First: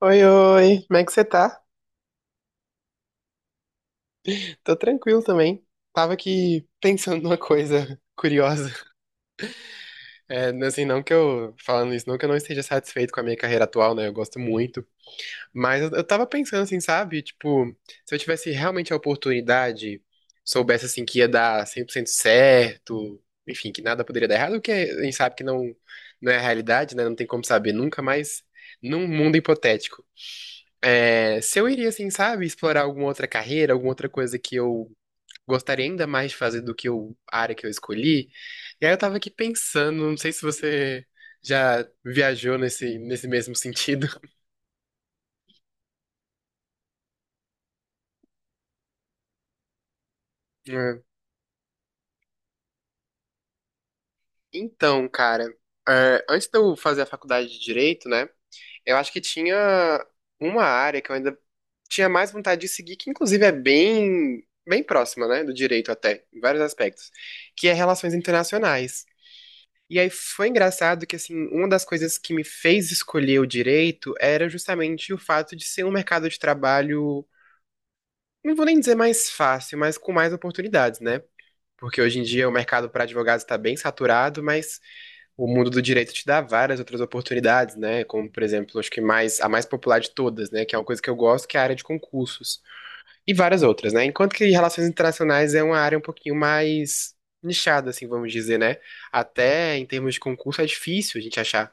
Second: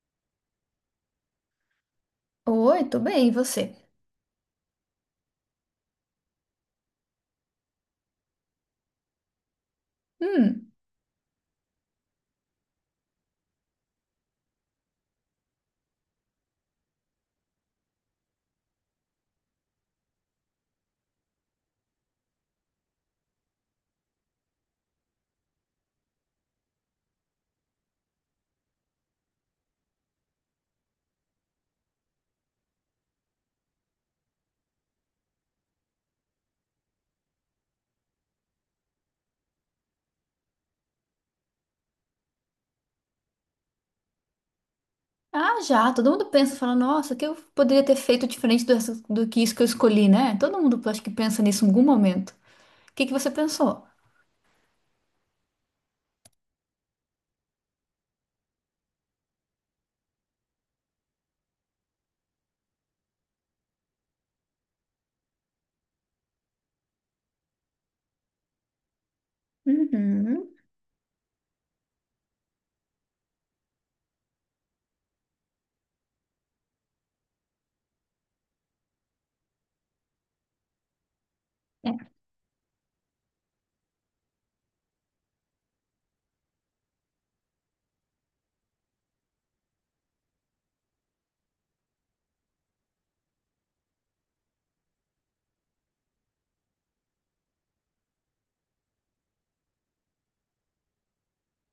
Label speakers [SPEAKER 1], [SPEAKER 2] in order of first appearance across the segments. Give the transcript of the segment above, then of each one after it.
[SPEAKER 1] Oi, oi, como é que você tá?
[SPEAKER 2] Oi, tô bem, e você?
[SPEAKER 1] Tô tranquilo também. Tava aqui pensando numa coisa curiosa. É,
[SPEAKER 2] Hum.
[SPEAKER 1] assim, não que eu, falando isso, não que eu não esteja satisfeito com a minha carreira atual, né? Eu gosto muito. Mas eu tava pensando assim, sabe? Tipo, se eu tivesse realmente a oportunidade, soubesse assim que ia dar 100% certo, enfim, que nada poderia dar errado, o que a gente sabe que não, não é a realidade, né? Não tem como saber nunca, mas num mundo hipotético. É, se eu iria, assim, sabe, explorar alguma outra carreira, alguma outra coisa que eu gostaria ainda mais de fazer do que a área que eu escolhi. E aí eu tava aqui pensando, não sei se você já viajou nesse mesmo sentido.
[SPEAKER 2] Ah, já, todo mundo pensa, fala, nossa, o que eu poderia ter feito diferente do que isso que eu escolhi, né? Todo mundo acho
[SPEAKER 1] É.
[SPEAKER 2] que pensa nisso em algum momento. O que que você pensou?
[SPEAKER 1] Então, cara, é, antes de eu fazer a faculdade de Direito, né, eu acho que tinha uma área que eu ainda tinha mais vontade de seguir, que inclusive é bem próxima, né, do Direito até, em vários aspectos, que é Relações Internacionais. E aí foi
[SPEAKER 2] Uhum.
[SPEAKER 1] engraçado que, assim, uma das coisas que me fez escolher o direito era justamente o fato de ser um mercado de trabalho, não vou nem dizer mais fácil, mas com mais oportunidades, né? Porque
[SPEAKER 2] É.
[SPEAKER 1] hoje em dia o mercado para advogados está bem saturado, mas o mundo do direito te dá várias outras oportunidades, né? Como, por exemplo, a mais popular de todas, né? Que é uma coisa que eu gosto, que é a área de concursos. E várias outras, né? Enquanto que relações internacionais é uma área um pouquinho mais nichada, assim, vamos dizer, né? Até em termos de concurso é difícil a gente achar.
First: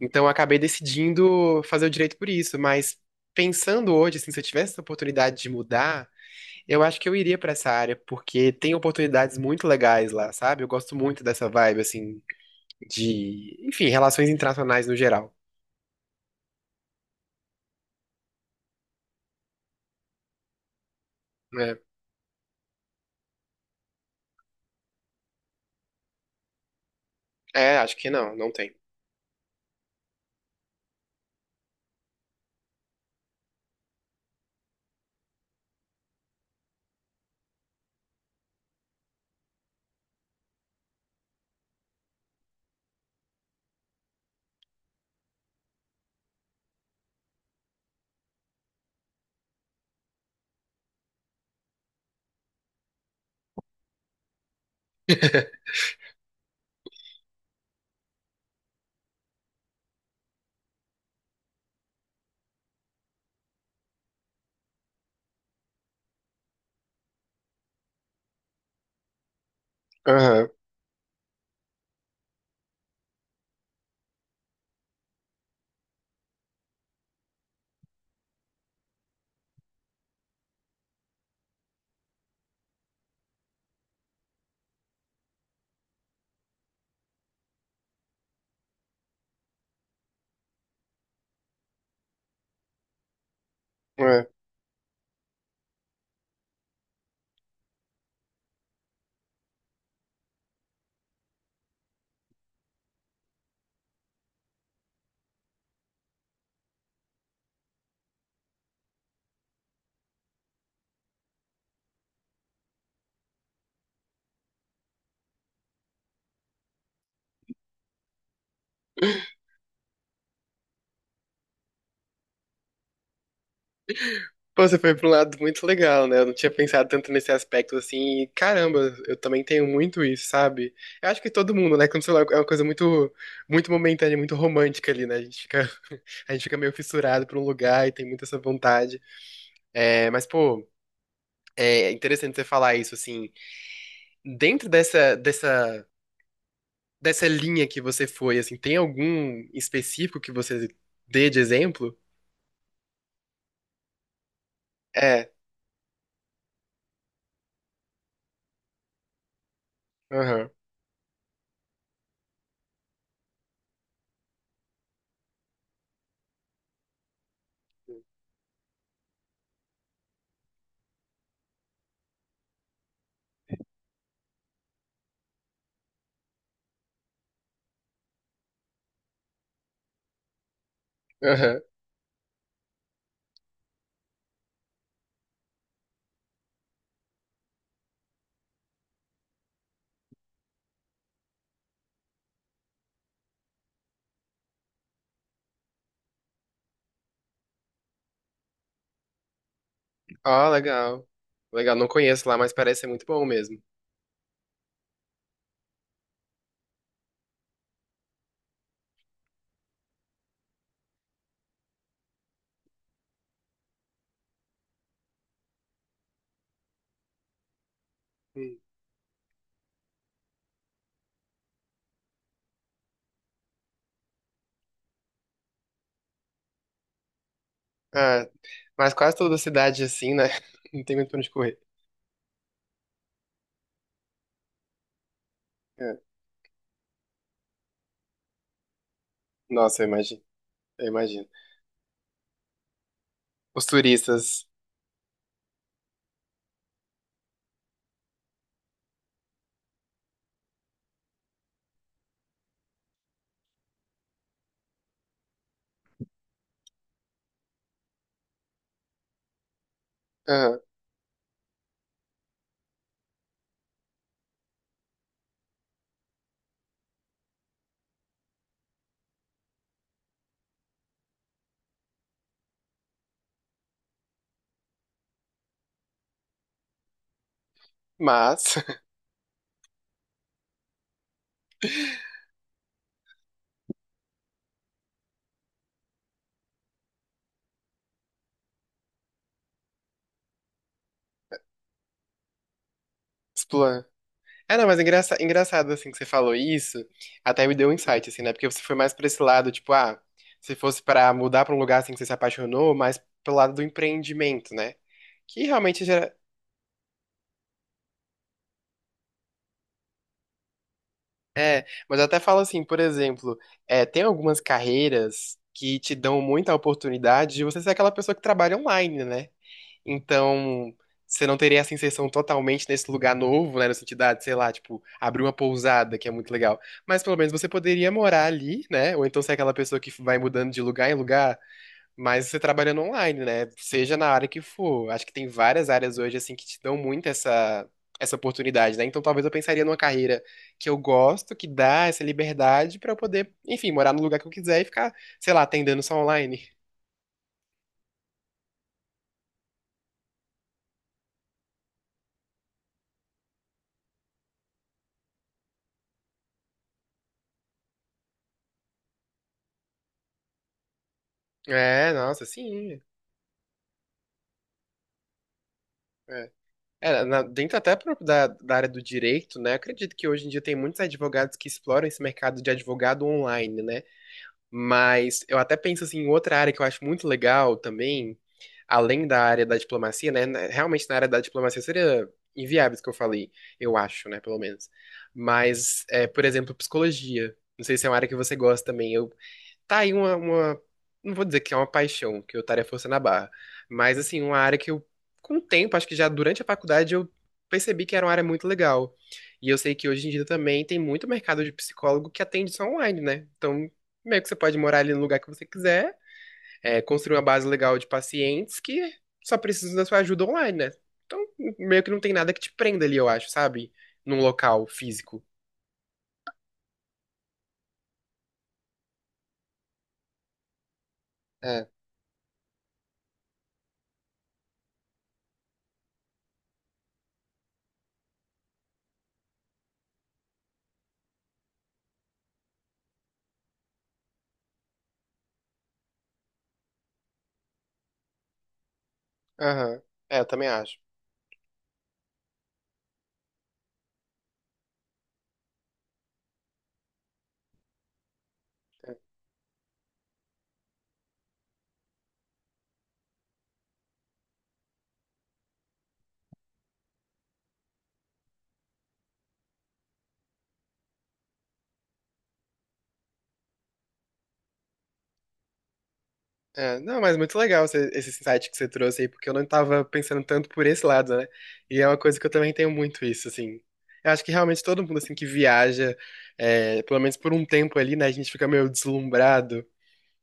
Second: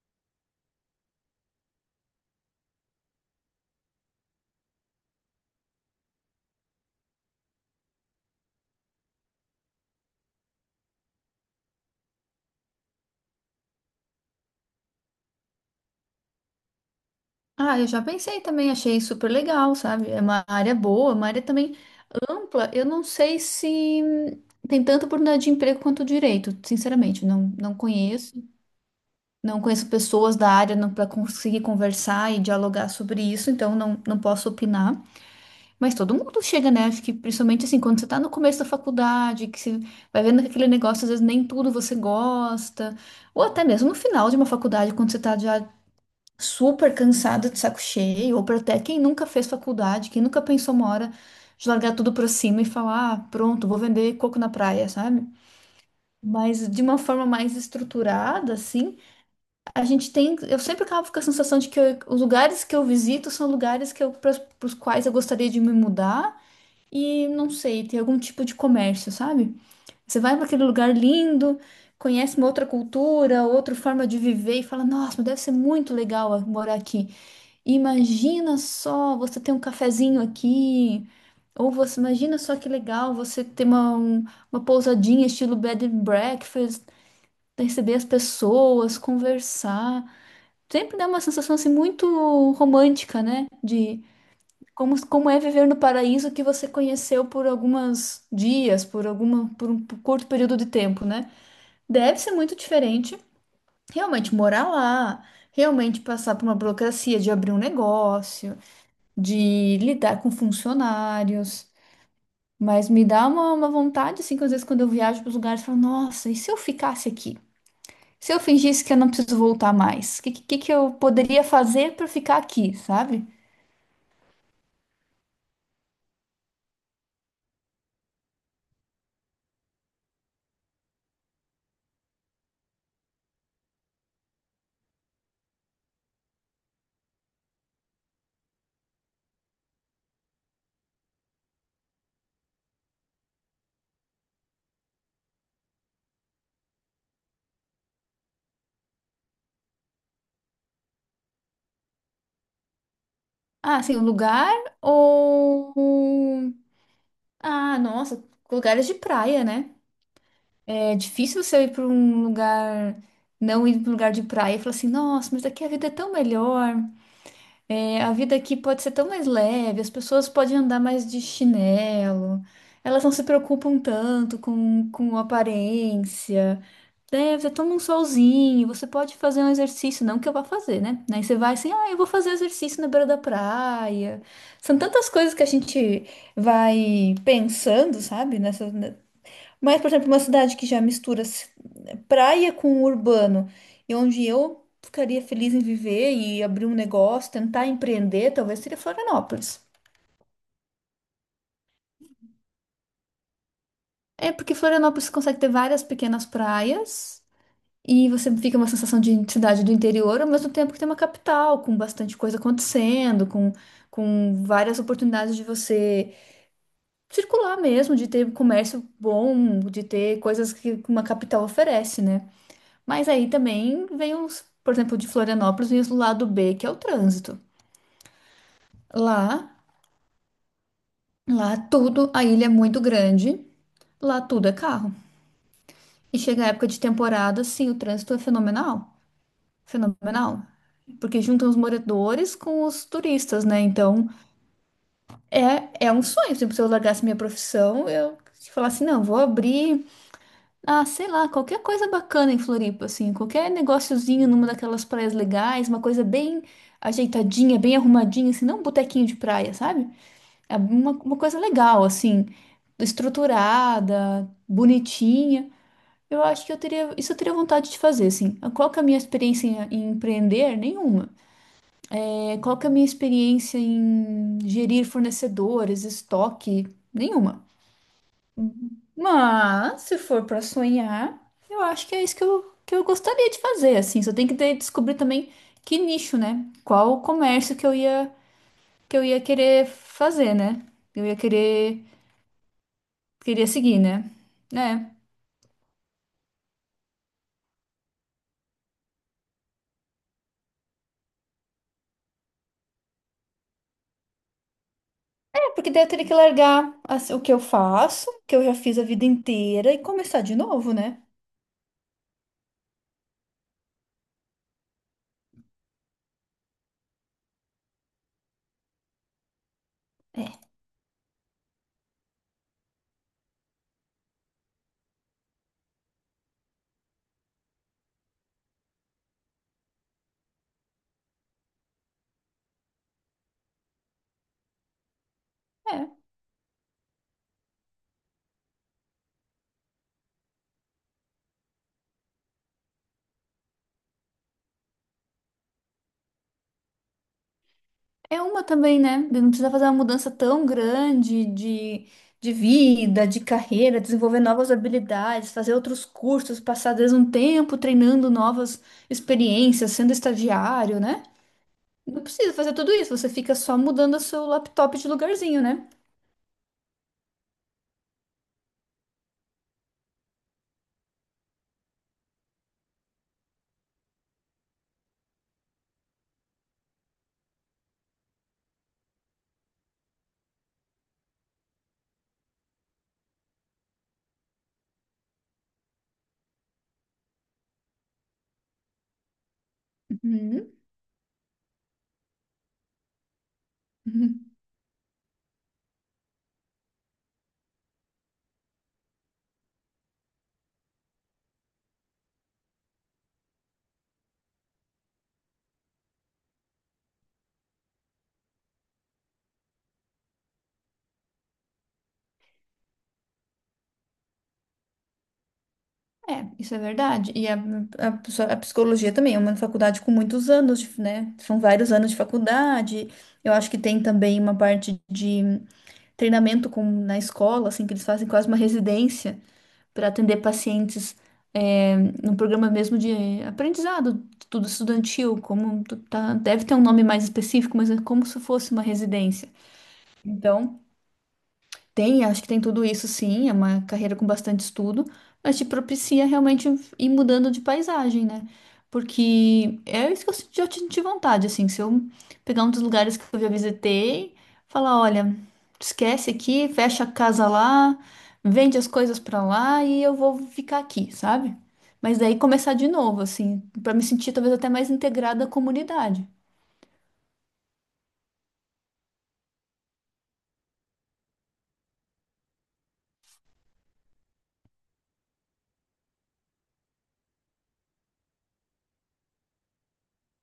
[SPEAKER 1] Então eu acabei decidindo fazer o direito por isso, mas pensando hoje, assim, se eu tivesse essa oportunidade de mudar, eu acho que eu iria pra essa área, porque tem oportunidades muito legais lá, sabe? Eu gosto muito dessa vibe, assim, de, enfim, relações internacionais no geral,
[SPEAKER 2] Ah, eu já pensei também, achei super legal, sabe? É uma área boa, uma área também
[SPEAKER 1] né?
[SPEAKER 2] ampla. Eu não sei se tem tanta oportunidade de emprego quanto direito, sinceramente, não, não
[SPEAKER 1] É, acho que
[SPEAKER 2] conheço.
[SPEAKER 1] não tem.
[SPEAKER 2] Não conheço pessoas da área para conseguir conversar e dialogar sobre isso, então não, não posso opinar. Mas todo mundo chega, né? Acho que principalmente assim, quando você tá no começo da faculdade, que você vai vendo que aquele negócio, às vezes nem tudo você gosta, ou até mesmo no final de uma faculdade, quando você tá já super cansada de saco cheio, ou pra até quem nunca fez faculdade, quem nunca pensou uma hora de largar tudo pra cima e falar, ah, pronto, vou vender coco na praia, sabe? Mas de uma forma mais estruturada, assim, a gente tem. Eu sempre acabo com a sensação de que os lugares que eu visito são lugares para os quais eu gostaria de me mudar e não sei, tem algum tipo de comércio, sabe? Você vai para
[SPEAKER 1] Aham.
[SPEAKER 2] aquele lugar lindo, conhece uma outra cultura, outra forma de viver e fala: Nossa, mas deve ser muito legal, morar aqui. Imagina só você ter um cafezinho aqui. Ou você imagina só que legal você ter uma pousadinha estilo bed and breakfast, receber as pessoas, conversar. Sempre dá uma sensação assim muito romântica, né? De
[SPEAKER 1] É.
[SPEAKER 2] como é viver no paraíso que você conheceu por alguns dias, por um curto período de tempo, né? Deve ser muito diferente realmente morar lá, realmente passar por uma burocracia de abrir um negócio, de lidar com funcionários. Mas me dá uma vontade, assim, que às vezes quando eu viajo para os lugares, eu falo, nossa, e se eu ficasse aqui? Se eu fingisse que eu não preciso voltar mais? O que que eu poderia fazer para ficar aqui, sabe?
[SPEAKER 1] Pô, você foi pra um lado muito legal, né? Eu não tinha pensado tanto nesse aspecto assim. E, caramba, eu também tenho muito isso, sabe? Eu acho que todo mundo, né? Quando o celular é uma coisa muito, muito momentânea, muito romântica ali, né? A gente fica, a gente fica meio fissurado por um lugar e tem muita essa vontade. É, mas, pô, é interessante você falar isso, assim. Dentro dessa, dessa, dessa linha que você foi, assim, tem algum específico que você dê de exemplo?
[SPEAKER 2] Ah, assim, o lugar
[SPEAKER 1] É.
[SPEAKER 2] ou um? Ah, nossa, lugares de praia, né?
[SPEAKER 1] Aham.
[SPEAKER 2] É difícil você ir para um lugar, não ir para um lugar de praia e falar assim, nossa, mas daqui a vida é tão melhor, é, a vida aqui pode ser tão mais leve, as pessoas podem andar mais de chinelo, elas não se preocupam tanto com aparência, né? Você toma um solzinho, você pode fazer um exercício, não que eu vá fazer, né? Aí você vai
[SPEAKER 1] Aham.
[SPEAKER 2] assim, ah, eu vou fazer exercício na beira da praia. São tantas coisas que a gente vai pensando, sabe, nessa, mas, por exemplo, uma cidade que já mistura praia com urbano, e onde eu ficaria feliz em viver e abrir um negócio, tentar empreender, talvez seria Florianópolis.
[SPEAKER 1] Ah, legal. Legal, não conheço lá, mas parece ser muito bom mesmo.
[SPEAKER 2] É porque Florianópolis consegue ter várias pequenas praias e você fica uma sensação de cidade do interior, ao mesmo tempo que tem uma capital com bastante coisa acontecendo, com várias oportunidades de você circular mesmo, de ter
[SPEAKER 1] Hum.
[SPEAKER 2] comércio bom, de ter coisas que uma capital oferece, né? Mas aí também vem os, por exemplo, de Florianópolis e o lado B, que é o trânsito.
[SPEAKER 1] Ah, mas quase toda
[SPEAKER 2] Lá,
[SPEAKER 1] cidade assim, né? Não tem muito pra onde
[SPEAKER 2] lá
[SPEAKER 1] correr.
[SPEAKER 2] tudo, a ilha é muito grande, lá tudo é carro.
[SPEAKER 1] É.
[SPEAKER 2] E chega a época de temporada, sim, o trânsito é fenomenal.
[SPEAKER 1] Nossa, eu imagino.
[SPEAKER 2] Fenomenal.
[SPEAKER 1] Eu
[SPEAKER 2] Porque
[SPEAKER 1] imagino.
[SPEAKER 2] juntam os moradores com os turistas, né?
[SPEAKER 1] Os
[SPEAKER 2] Então,
[SPEAKER 1] turistas.
[SPEAKER 2] é um sonho. Tipo, se eu largasse minha profissão, eu falasse, não, vou abrir. Ah, sei lá, qualquer coisa bacana em Floripa, assim, qualquer negóciozinho numa daquelas praias legais, uma coisa bem ajeitadinha, bem arrumadinha, assim, não um botequinho de praia, sabe? É
[SPEAKER 1] Aham.
[SPEAKER 2] uma coisa legal, assim, estruturada, bonitinha. Eu acho que isso eu teria vontade de fazer, assim. Ah, qual que é a minha experiência em empreender? Nenhuma. É, qual que é a minha experiência em gerir fornecedores, estoque? Nenhuma.
[SPEAKER 1] Mas,
[SPEAKER 2] Mas, se for para sonhar, eu acho que é isso que eu gostaria de fazer, assim. Só tem que descobrir também que nicho, né? Qual comércio que eu ia querer fazer, né? Eu ia querer, queria seguir,
[SPEAKER 1] explana.
[SPEAKER 2] né?
[SPEAKER 1] É, não, mas
[SPEAKER 2] É.
[SPEAKER 1] engraçado, assim, que você falou isso, até me deu um insight, assim, né? Porque você foi mais pra esse lado, tipo, ah, se fosse pra mudar pra um lugar, assim, que você se apaixonou, mais pelo lado do empreendimento, né? Que
[SPEAKER 2] É, porque
[SPEAKER 1] realmente.
[SPEAKER 2] daí eu teria que largar assim, o que eu faço, que eu já fiz a vida inteira, e começar de novo, né?
[SPEAKER 1] Mas eu até falo assim, por exemplo, é, tem algumas carreiras que te dão muita oportunidade de você ser aquela pessoa que trabalha online, né? Então, você não teria essa inserção totalmente nesse lugar novo, né? No sentido, ah, de, ah, sei lá, tipo, abrir uma pousada, que é muito legal. Mas pelo menos você poderia morar ali, né? Ou então ser aquela pessoa que vai mudando de lugar em lugar, mas você trabalhando online, né? Seja na área que for. Acho que tem várias áreas
[SPEAKER 2] É.
[SPEAKER 1] hoje, assim, que te dão muito essa oportunidade, né? Então talvez eu pensaria numa carreira que eu gosto, que dá essa liberdade pra eu poder, enfim, morar no lugar que eu quiser e ficar, sei lá, atendendo só online.
[SPEAKER 2] É uma também, né? De Não precisa fazer uma mudança tão grande de vida, de carreira, desenvolver novas habilidades, fazer outros cursos, passar às vezes um tempo treinando novas experiências, sendo estagiário, né?
[SPEAKER 1] É,
[SPEAKER 2] Não
[SPEAKER 1] nossa,
[SPEAKER 2] precisa fazer tudo
[SPEAKER 1] sim.
[SPEAKER 2] isso, você fica só mudando o seu laptop de lugarzinho, né?
[SPEAKER 1] É. É, na- dentro até pro- da, da área do direito, né? Acredito que hoje em dia tem muitos advogados que exploram esse mercado de advogado online, né? Mas eu até penso assim, em outra área que eu acho muito legal também, além da área da diplomacia, né? Realmente na área da diplomacia seria inviável isso que eu falei, eu acho, né? Pelo menos. Mas, é, por exemplo, psicologia. Não sei se é uma área que você gosta também. Eu, tá aí
[SPEAKER 2] Uhum,
[SPEAKER 1] não vou dizer que é uma paixão, que eu estaria forçando a barra. Mas,
[SPEAKER 2] uhum.
[SPEAKER 1] assim, uma área que eu, com o tempo, acho que já durante a faculdade, eu percebi que era uma área muito legal. E eu sei que hoje em dia também tem muito mercado de psicólogo que atende só online, né? Então, meio que você pode morar ali no lugar que você quiser, é, construir uma base legal de pacientes que só precisam da sua ajuda online, né? Então, meio que não tem nada que te prenda ali, eu acho, sabe? Num local físico.
[SPEAKER 2] É, isso é verdade. E a psicologia também é uma faculdade com muitos anos, né? São
[SPEAKER 1] É.
[SPEAKER 2] vários anos de faculdade. Eu acho que tem também uma parte de treinamento na escola, assim, que eles fazem quase uma residência para atender pacientes, é, num programa mesmo de aprendizado, tudo estudantil, como tá, deve ter um nome mais específico, mas é como se fosse uma residência.
[SPEAKER 1] Aham. É, eu também
[SPEAKER 2] Então,
[SPEAKER 1] acho.
[SPEAKER 2] acho que tem tudo isso sim, é uma carreira com bastante estudo, mas te propicia realmente ir mudando de paisagem, né? Porque é isso que eu senti vontade, assim, se eu pegar um dos lugares que eu já visitei, falar, olha, esquece aqui, fecha a casa lá, vende as coisas pra lá e eu vou ficar aqui, sabe? Mas daí começar de novo, assim, pra me sentir talvez até mais integrada à comunidade.
[SPEAKER 1] É, não, mas muito legal esse insight que você trouxe aí, porque eu não tava pensando tanto por esse lado, né? E é uma coisa que eu também tenho muito isso, assim. Eu acho que realmente todo mundo, assim, que viaja, é, pelo menos por um tempo ali, né, a gente fica meio deslumbrado.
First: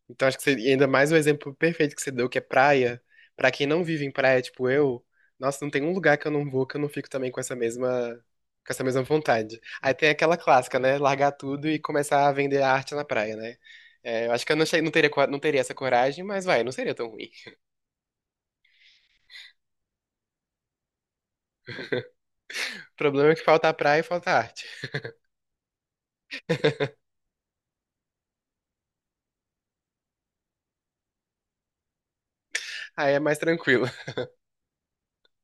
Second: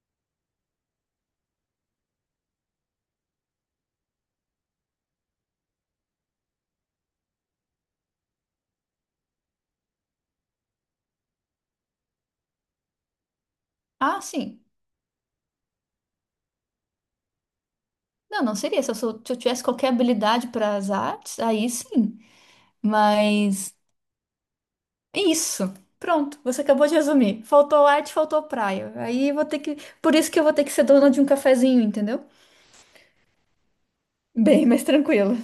[SPEAKER 1] Então acho que e ainda mais o exemplo perfeito que você deu, que é praia. Pra quem não vive em praia, tipo eu, nossa, não tem um lugar que eu não vou que eu não fico também com com essa mesma vontade. Aí tem aquela clássica, né? Largar tudo e começar a vender arte na praia, né?
[SPEAKER 2] Ah,
[SPEAKER 1] É, eu acho que eu
[SPEAKER 2] sim.
[SPEAKER 1] não teria essa coragem, mas vai, não seria tão ruim.
[SPEAKER 2] Não, não seria. Se eu tivesse qualquer habilidade para as artes, aí sim.
[SPEAKER 1] O problema é que falta a
[SPEAKER 2] Mas
[SPEAKER 1] praia e falta a arte.
[SPEAKER 2] é isso. Pronto, você acabou de resumir. Faltou arte, faltou praia. Aí eu vou ter que. Por isso que eu vou ter que ser dona de um cafezinho, entendeu?
[SPEAKER 1] Aí é mais tranquilo.
[SPEAKER 2] Bem, mas tranquilo.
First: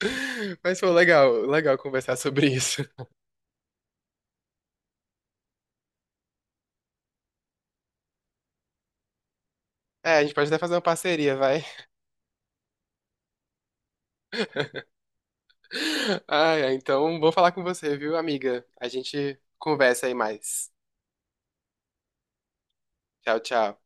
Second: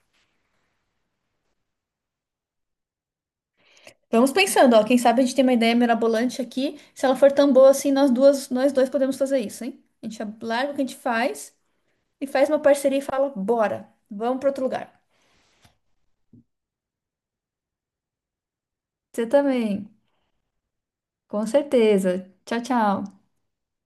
[SPEAKER 1] Mas foi legal conversar sobre isso.
[SPEAKER 2] Vamos pensando, ó. Quem sabe a gente tem uma ideia mirabolante aqui. Se ela for tão boa assim, nós duas, nós dois podemos fazer isso, hein? A
[SPEAKER 1] É,
[SPEAKER 2] gente
[SPEAKER 1] a gente pode até
[SPEAKER 2] larga
[SPEAKER 1] fazer
[SPEAKER 2] o
[SPEAKER 1] uma
[SPEAKER 2] que a gente
[SPEAKER 1] parceria,
[SPEAKER 2] faz
[SPEAKER 1] vai.
[SPEAKER 2] e faz uma parceria e fala: bora, vamos para outro lugar.
[SPEAKER 1] Ai, ai, então vou falar com você, viu, amiga? A
[SPEAKER 2] Você
[SPEAKER 1] gente
[SPEAKER 2] também,
[SPEAKER 1] conversa aí mais.
[SPEAKER 2] com certeza. Tchau, tchau.
[SPEAKER 1] Tchau, tchau.